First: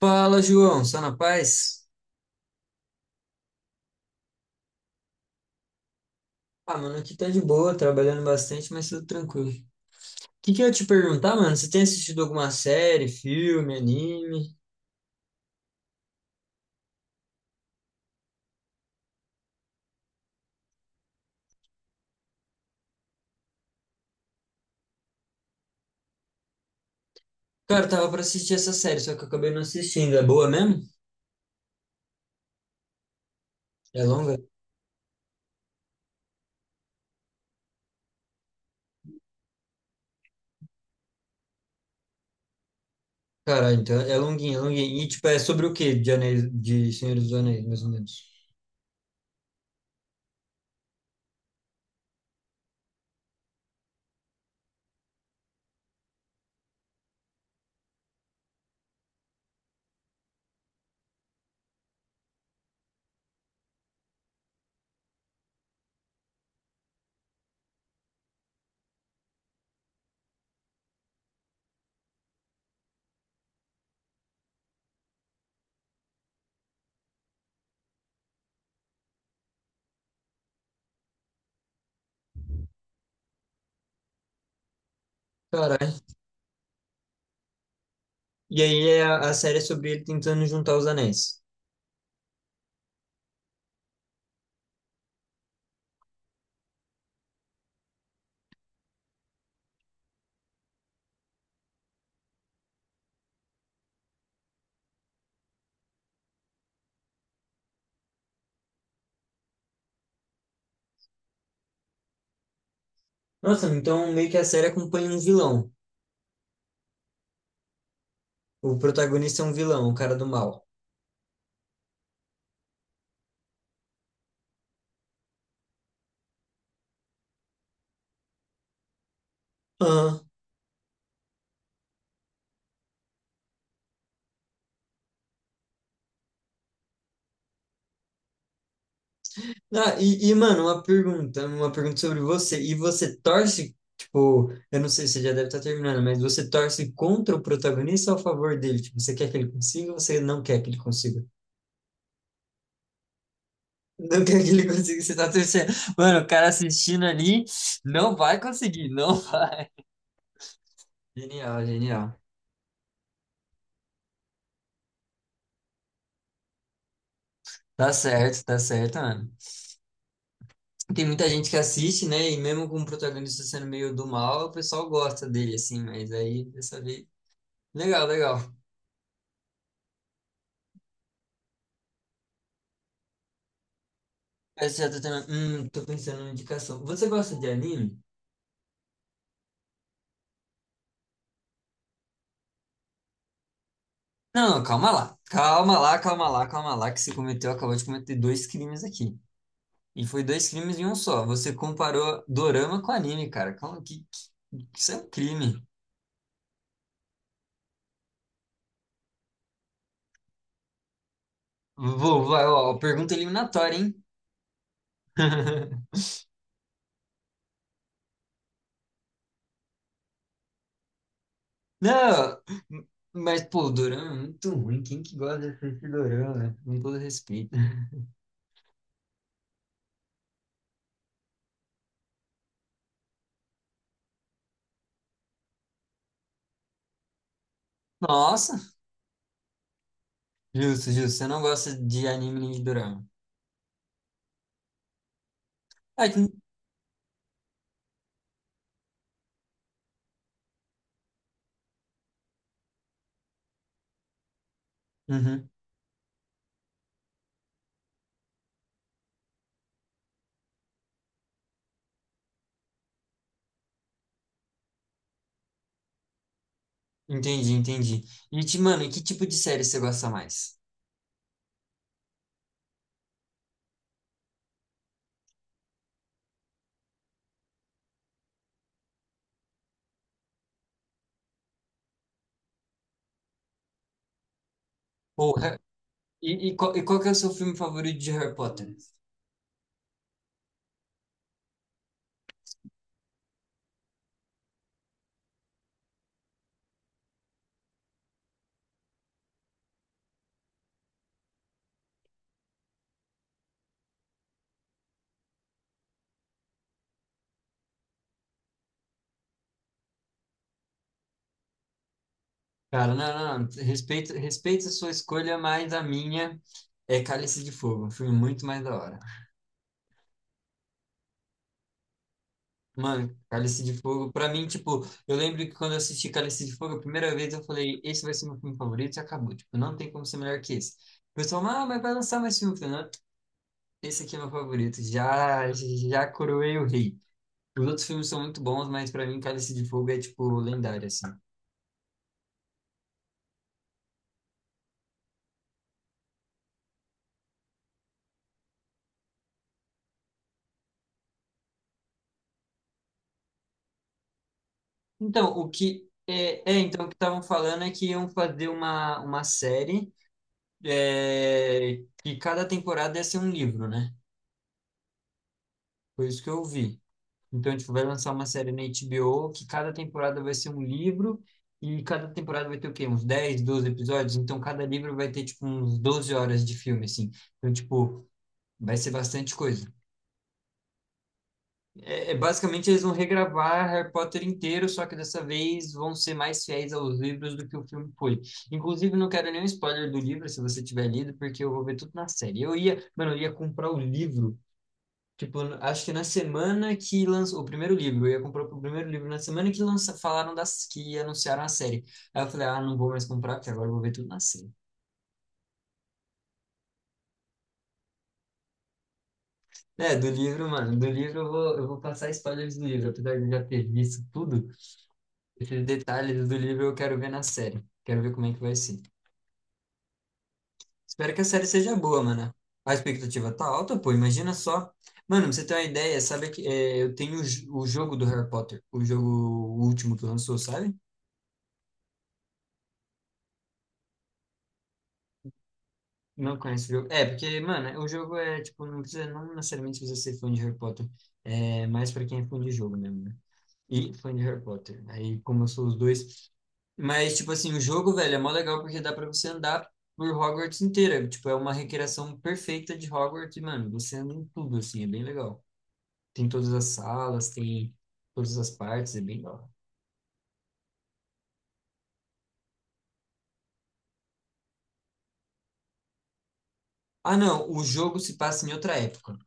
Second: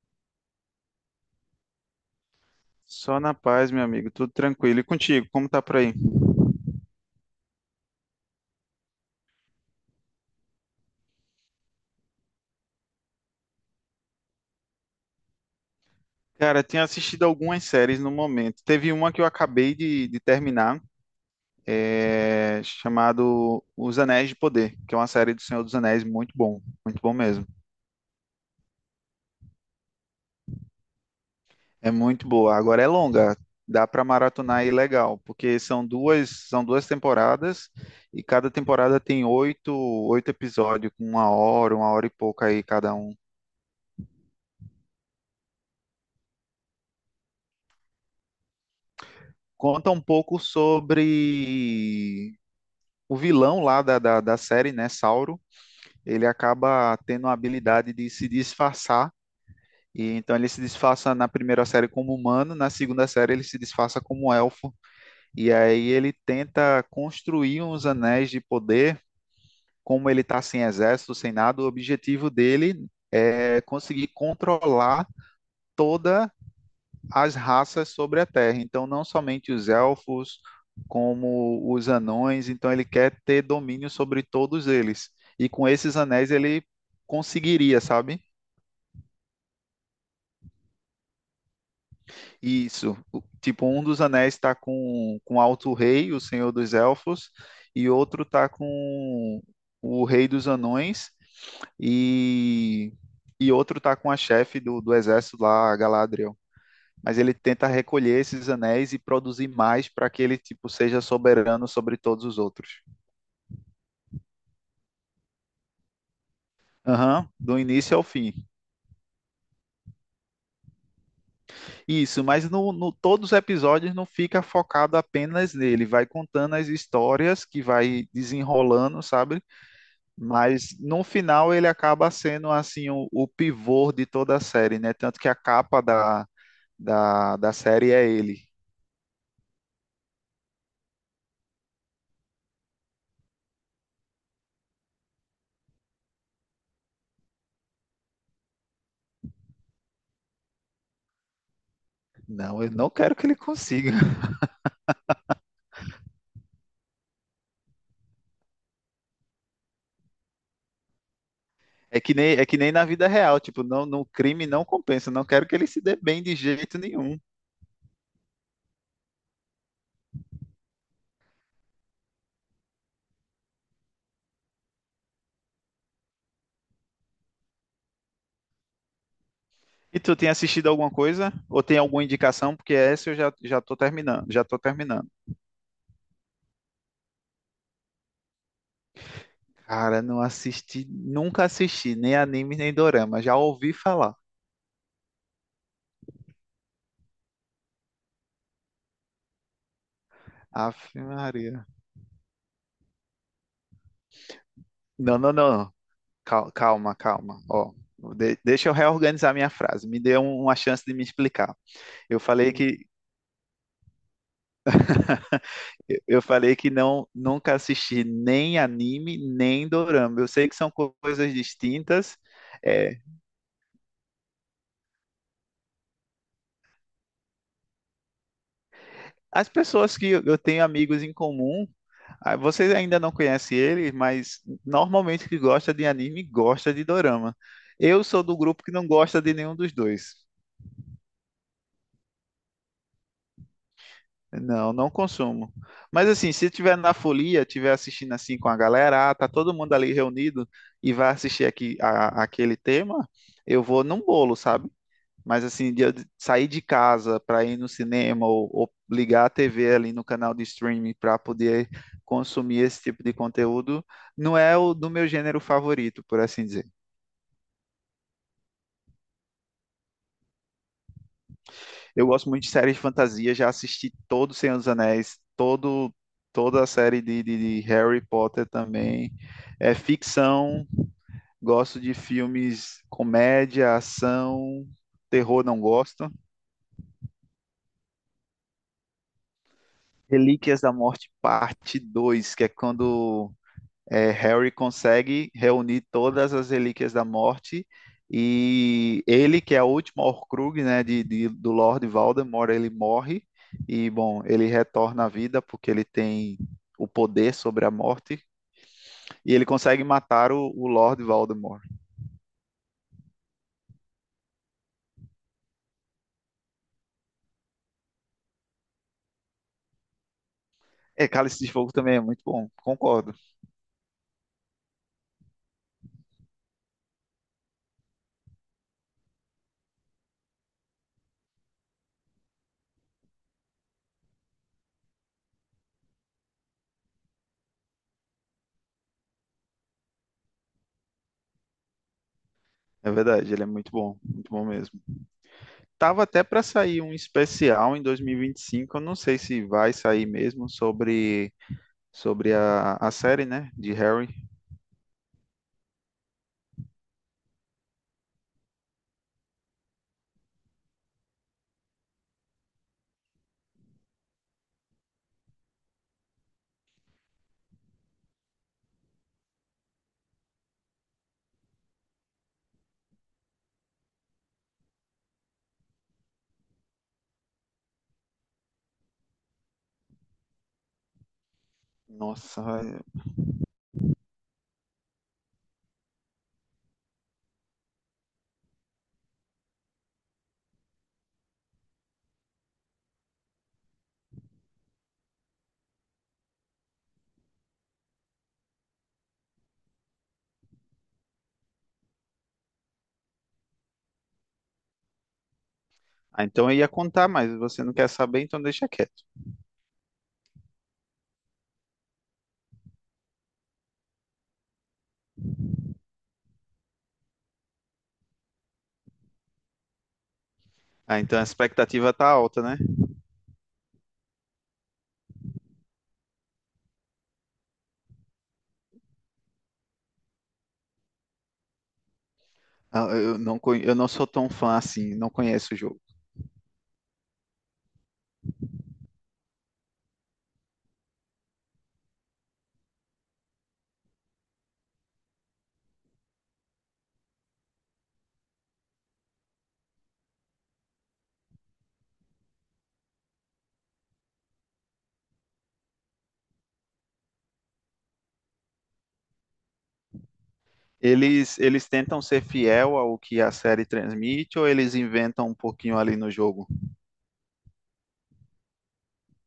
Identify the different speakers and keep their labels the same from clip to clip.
Speaker 1: Fala, João, só na paz?
Speaker 2: Só na paz, meu amigo, tudo tranquilo. E contigo, como tá por aí?
Speaker 1: Ah, mano, aqui tá de boa, trabalhando bastante, mas tudo tranquilo. O que que eu ia te perguntar, mano? Você tem assistido alguma série, filme, anime?
Speaker 2: Cara, tenho assistido algumas séries no momento. Teve uma que eu acabei de terminar, chamado Os Anéis de Poder, que é uma série do Senhor dos Anéis muito bom mesmo.
Speaker 1: Cara, eu tava pra assistir essa série, só que eu acabei não assistindo. É boa mesmo?
Speaker 2: É muito boa. Agora é longa, dá
Speaker 1: É
Speaker 2: pra
Speaker 1: longa?
Speaker 2: maratonar aí legal, porque são duas temporadas e cada temporada tem oito, oito episódios com uma hora e pouca aí cada um.
Speaker 1: Cara, então é longuinha, é longuinha. E tipo, é sobre o quê? De Anéis, de Senhor dos Anéis, mais ou menos.
Speaker 2: Conta um pouco sobre o vilão lá da série, né, Sauro, ele acaba tendo a habilidade de se disfarçar. E então ele se disfarça na primeira série como humano, na segunda série ele se disfarça como elfo. E aí ele tenta construir uns anéis de poder, como ele está sem exército, sem nada, o objetivo dele é conseguir controlar toda as raças sobre a Terra. Então, não somente os elfos, como os anões. Então, ele quer ter domínio sobre todos eles. E com esses
Speaker 1: Caralho.
Speaker 2: anéis, ele conseguiria, sabe?
Speaker 1: E aí é a série é sobre ele tentando juntar os anéis.
Speaker 2: Isso. Tipo, um dos anéis está com Alto Rei, o Senhor dos Elfos, e outro está com o Rei dos Anões, e, e outro está com a chefe do exército lá, a Galadriel. Mas ele tenta recolher esses anéis e produzir mais para que ele tipo seja soberano sobre todos os outros.
Speaker 1: Nossa, então meio que a série acompanha um vilão.
Speaker 2: Aham, do início ao fim.
Speaker 1: O protagonista é um vilão, o cara do mal.
Speaker 2: Isso, mas no todos os episódios não fica focado apenas nele, vai contando as histórias que vai desenrolando, sabe?
Speaker 1: Aham.
Speaker 2: Mas no final ele acaba sendo assim o pivô de toda a série, né? Tanto que a capa da série é ele.
Speaker 1: Ah, mano, uma pergunta sobre você. E você torce, tipo, eu não sei, você já deve estar terminando, mas você torce contra o protagonista ou a favor dele? Tipo, você quer que ele consiga ou você não quer que ele consiga?
Speaker 2: Não, eu não quero que ele consiga.
Speaker 1: Não quer que ele consiga, você tá torcendo. Mano, o cara assistindo ali não vai conseguir, não. Genial, genial.
Speaker 2: É que nem na vida real, tipo, não, no crime não compensa. Não quero que ele se dê bem de jeito nenhum.
Speaker 1: Tá certo, mano. Tem muita gente que assiste, né? E mesmo com o protagonista sendo meio do mal, o pessoal gosta dele, assim, mas aí, dessa vez. Legal, legal.
Speaker 2: E tu tem assistido alguma coisa? Ou tem alguma indicação? Porque essa eu já, já tô terminando, já tô
Speaker 1: Essa já tá
Speaker 2: terminando.
Speaker 1: tendo- tô pensando numa indicação. Você gosta de anime?
Speaker 2: Cara, não assisti, nunca assisti, nem anime, nem dorama. Já ouvi falar.
Speaker 1: Não, calma lá. Calma lá, calma lá, calma lá, que você cometeu, acabou de cometer dois crimes aqui. E foi dois crimes em um
Speaker 2: Ave
Speaker 1: só. Você
Speaker 2: Maria.
Speaker 1: comparou dorama com anime, cara. Calma, que- isso é um
Speaker 2: Não, não, não,
Speaker 1: crime.
Speaker 2: não. Calma, calma. Ó, deixa eu reorganizar minha frase. Me dê uma chance de me explicar. Eu
Speaker 1: Vou, vai,
Speaker 2: falei
Speaker 1: ó,
Speaker 2: que
Speaker 1: pergunta eliminatória, hein?
Speaker 2: Eu eu falei que não, nunca assisti nem anime, nem dorama. Eu sei que são coisas distintas.
Speaker 1: Não,
Speaker 2: É,
Speaker 1: mas, pô, o dorama é muito ruim. Quem que gosta de assistir dorama? Né? Com todo respeito.
Speaker 2: as pessoas que eu tenho amigos em comum, ah, vocês ainda não conhecem ele, mas normalmente que gosta de anime, gosta de dorama. Eu sou do grupo que
Speaker 1: Nossa,
Speaker 2: não gosta de nenhum dos dois.
Speaker 1: justo, justo. Você não gosta de anime nem de dorama.
Speaker 2: Não, não consumo. Mas
Speaker 1: Ah, que-
Speaker 2: assim, se tiver na folia, tiver assistindo assim com a galera, ah, tá todo mundo ali reunido e vai assistir aqui aquele tema, eu vou num bolo, sabe? Mas
Speaker 1: Uhum.
Speaker 2: assim, de eu sair de casa para ir no cinema ou ligar a TV ali no canal de streaming para poder consumir esse tipo de conteúdo, não é o do meu gênero favorito, por assim dizer.
Speaker 1: Entendi, entendi. Mano, e que tipo de série você gosta mais?
Speaker 2: Eu gosto muito de séries de fantasia, já assisti todo o Senhor dos Anéis, todo, toda a série de Harry Potter também. É ficção, gosto de filmes comédia, ação, terror não
Speaker 1: Porra,
Speaker 2: gosto.
Speaker 1: e qual que é o seu filme favorito de Harry Potter?
Speaker 2: Relíquias da Morte, parte Dois, que é quando Harry consegue reunir todas as relíquias da morte e ele, que é a última Horcrux, né, do Lord Voldemort, ele morre e, bom, ele retorna à vida porque ele tem o poder sobre a morte e ele consegue matar o Lord Voldemort.
Speaker 1: Cara, não, não, não. Respeita, respeita a sua escolha, mas a minha é Cálice de Fogo, um filme muito mais da hora.
Speaker 2: É, Cálice de Fogo também é muito bom, concordo.
Speaker 1: Mano, Cálice de Fogo, pra mim, tipo, eu lembro que quando eu assisti Cálice de Fogo a primeira vez, eu falei, esse vai ser meu filme favorito e acabou. Tipo, não tem como ser melhor que esse. O pessoal, ah, mas vai lançar mais filme. Eu falei, não, esse aqui é meu favorito, já, já coroei o rei. Os outros filmes são muito bons, mas pra mim Cálice de Fogo é tipo lendário assim.
Speaker 2: É verdade, ele é muito bom mesmo. Tava até para sair um especial em 2025, eu não sei se vai sair mesmo sobre sobre a série, né, de Harry.
Speaker 1: Então, o que é, é, então o que estavam falando é que iam fazer uma série é, que cada temporada ia ser um livro, né? Foi isso que eu vi. Então, tipo, vai lançar uma série na HBO que cada temporada vai ser um livro e cada temporada vai ter o quê? Uns 10 12 episódios, então cada livro vai ter tipo uns 12 horas de filme assim. Então, tipo, vai ser bastante coisa.
Speaker 2: Nossa,
Speaker 1: Basicamente,
Speaker 2: é.
Speaker 1: eles vão regravar Harry Potter inteiro, só que dessa vez vão ser mais fiéis aos livros do que o filme foi. Inclusive, não quero nenhum spoiler do livro, se você tiver lido, porque eu vou ver tudo na série. Eu ia, mano, eu ia comprar o livro, tipo, acho que na semana que lançou o primeiro livro, eu ia comprar o primeiro livro na semana que lança, falaram das que anunciaram a série. Aí eu falei, ah, não vou mais comprar, porque agora eu vou ver tudo na série.
Speaker 2: Ah, então eu ia contar, mas você não quer saber, então deixa quieto.
Speaker 1: É, do livro, mano, do livro eu vou passar spoilers do livro, apesar de eu já ter visto tudo. Esses detalhes do livro eu quero ver na série. Quero ver como é que vai ser.
Speaker 2: Ah,
Speaker 1: Espero
Speaker 2: então
Speaker 1: que
Speaker 2: a
Speaker 1: a série seja
Speaker 2: expectativa
Speaker 1: boa,
Speaker 2: tá
Speaker 1: mano.
Speaker 2: alta, né?
Speaker 1: A expectativa tá alta, pô. Imagina só. Mano, pra você ter uma ideia, sabe que é, eu tenho o jogo do Harry Potter, o jogo último que lançou, sabe?
Speaker 2: Ah, eu não, eu não sou tão fã assim, não conheço o jogo.
Speaker 1: Não conheço o jogo. É, porque, mano, o jogo é, tipo, não precisa, não necessariamente precisa ser fã de Harry Potter. É mais pra quem é fã de jogo mesmo, né? E fã de Harry Potter. Aí, como eu sou os dois. Mas, tipo assim, o jogo, velho, é mó legal porque dá pra você andar por Hogwarts inteira. Tipo, é uma recriação perfeita de Hogwarts, e, mano. Você anda em tudo, assim, é bem legal. Tem todas as salas, tem todas as partes, é bem legal.
Speaker 2: Eles tentam ser fiel ao que a série transmite ou eles inventam um pouquinho ali no jogo?
Speaker 1: Ah, não, o jogo se passa em outra época.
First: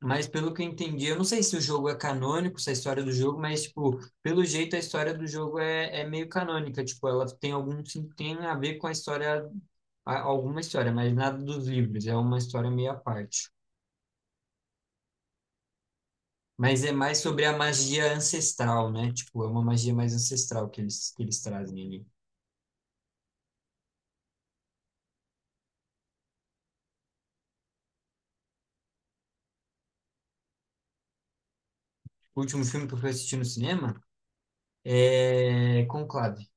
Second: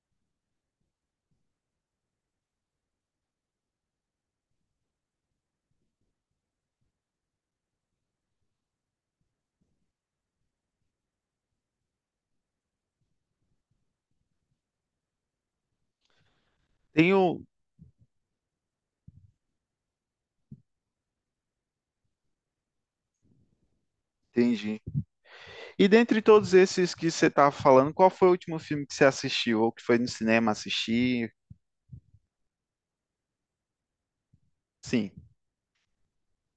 Speaker 1: Mas pelo que eu entendi, eu não sei se o jogo é canônico, se a história do jogo, mas, tipo, pelo jeito a história do jogo é meio canônica. Tipo, ela tem algum, sim- tem a ver com a história, a- alguma história, mas nada dos livros. É uma história meio à parte. Mas é
Speaker 2: Tem
Speaker 1: mais
Speaker 2: o,
Speaker 1: sobre a magia ancestral, né? Tipo, é uma magia mais ancestral que eles trazem ali.
Speaker 2: entendi. E dentre todos esses que você tava falando, qual foi o último filme que você assistiu? Ou que foi no cinema assistir?
Speaker 1: O último filme que eu fui assistir no cinema
Speaker 2: Sim.
Speaker 1: é Conclave.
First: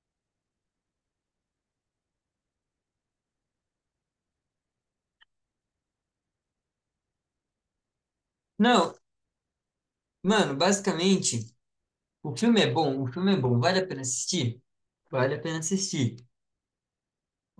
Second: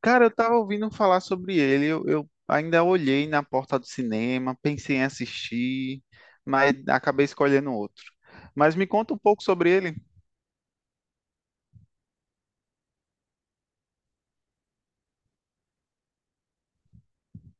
Speaker 2: Cara, eu tava ouvindo falar sobre ele. Eu ainda olhei na porta do cinema, pensei em assistir, mas acabei escolhendo outro. Mas me
Speaker 1: Não,
Speaker 2: conta um pouco sobre ele.
Speaker 1: mano, basicamente, o filme é bom, o filme é bom, vale a pena assistir? Vale a pena assistir.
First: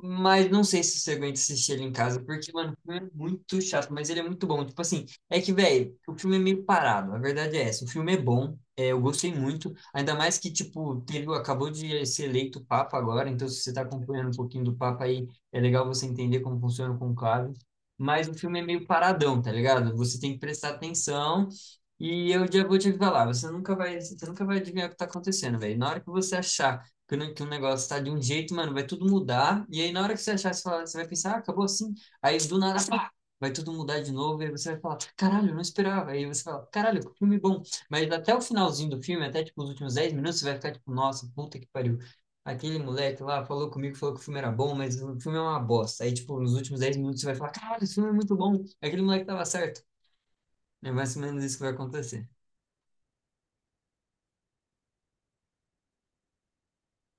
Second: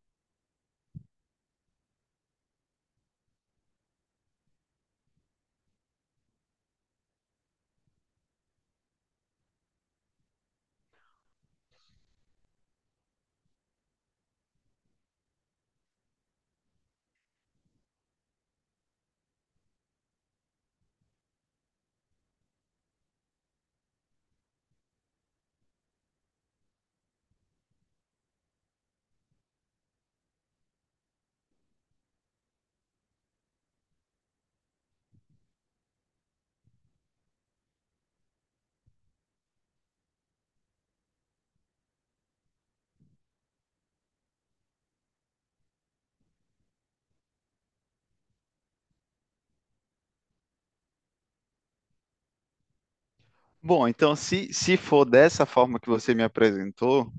Speaker 1: Mas não sei se você aguenta assistir ele em casa, porque, mano, o filme é muito chato, mas ele é muito bom. Tipo assim, é que, velho, o filme é meio parado, a verdade é essa. O filme é bom, é, eu gostei muito, ainda mais que, tipo, teve, acabou de ser eleito Papa agora, então se você tá acompanhando um pouquinho do Papa aí, é legal você entender como funciona o conclave. Mas o filme é meio paradão, tá ligado? Você tem que prestar atenção. E eu já vou te falar, você nunca vai adivinhar o que tá acontecendo, velho. Na hora que você achar que, não- que um negócio tá de um jeito, mano, vai tudo mudar. E aí, na hora que você achar, você, fala- você vai pensar, ah, acabou assim. Aí, do nada, pá, vai tudo mudar de novo. E aí você vai falar, caralho, eu não esperava. Aí você fala, caralho, que filme bom. Mas até o finalzinho do filme, até, tipo, os últimos 10 minutos, você vai ficar, tipo, nossa, puta que pariu. Aquele moleque lá falou comigo, falou que o filme era bom, mas o filme é uma bosta. Aí, tipo, nos últimos 10 minutos você vai falar, caralho, esse filme é muito bom. Aquele moleque tava certo. É mais ou menos isso que vai acontecer.
Speaker 2: Bom, então se for dessa forma que você me apresentou,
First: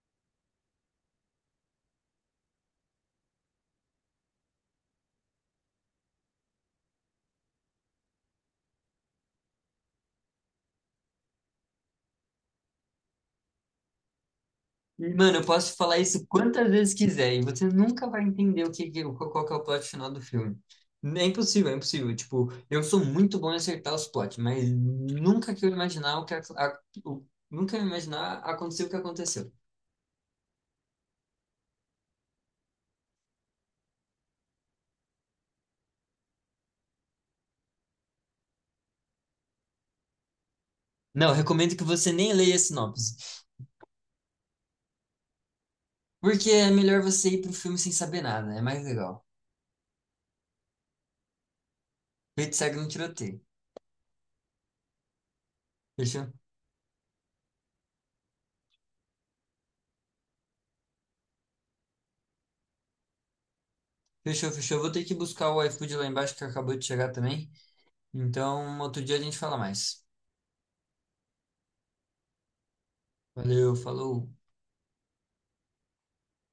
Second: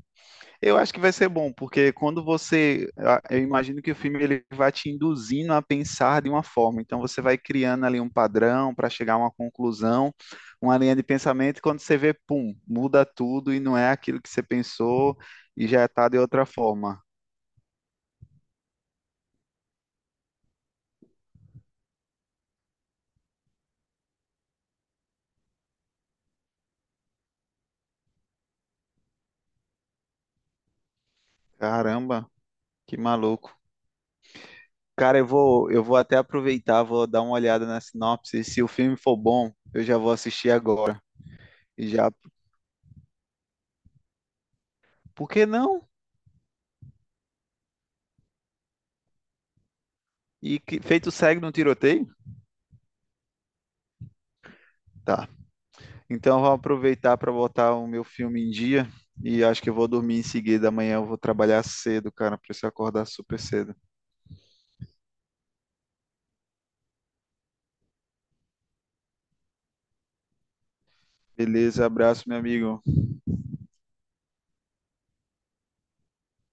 Speaker 2: eu acho que vai ser bom, porque quando você, eu imagino que o filme ele vai te induzindo a pensar de uma forma, então você vai criando ali um padrão para chegar a uma conclusão, uma linha de pensamento, e quando você vê, pum, muda tudo e não é aquilo que você pensou
Speaker 1: Mano, eu
Speaker 2: e
Speaker 1: posso
Speaker 2: já
Speaker 1: falar
Speaker 2: está de
Speaker 1: isso
Speaker 2: outra
Speaker 1: quantas vezes
Speaker 2: forma.
Speaker 1: quiser e você nunca vai entender o que, que- qual que é o plot final do filme. É impossível, é impossível. Tipo, eu sou muito bom em acertar os plots, mas nunca que eu imaginar o que a- o- nunca eu imaginar aconteceu o que aconteceu.
Speaker 2: Caramba, que maluco. Cara, eu vou até aproveitar, vou dar uma olhada na sinopse, se o filme for bom, eu já vou assistir agora.
Speaker 1: Não, eu recomendo que
Speaker 2: E já,
Speaker 1: você nem leia a sinopse,
Speaker 2: por que não?
Speaker 1: porque é melhor você ir pro filme sem saber nada, é mais legal.
Speaker 2: E que, feito segue no tiroteio?
Speaker 1: Feito segue no tiroteio.
Speaker 2: Tá.
Speaker 1: Fechou?
Speaker 2: Então, vou aproveitar para botar o meu filme em dia e acho que eu vou dormir em seguida. Amanhã eu vou trabalhar cedo, cara. Preciso acordar super cedo.
Speaker 1: Fechou, fechou. Vou ter que buscar o iFood lá embaixo que acabou de chegar também. Então, outro dia a gente fala mais.
Speaker 2: Beleza, abraço, meu amigo.
Speaker 1: Valeu, falou.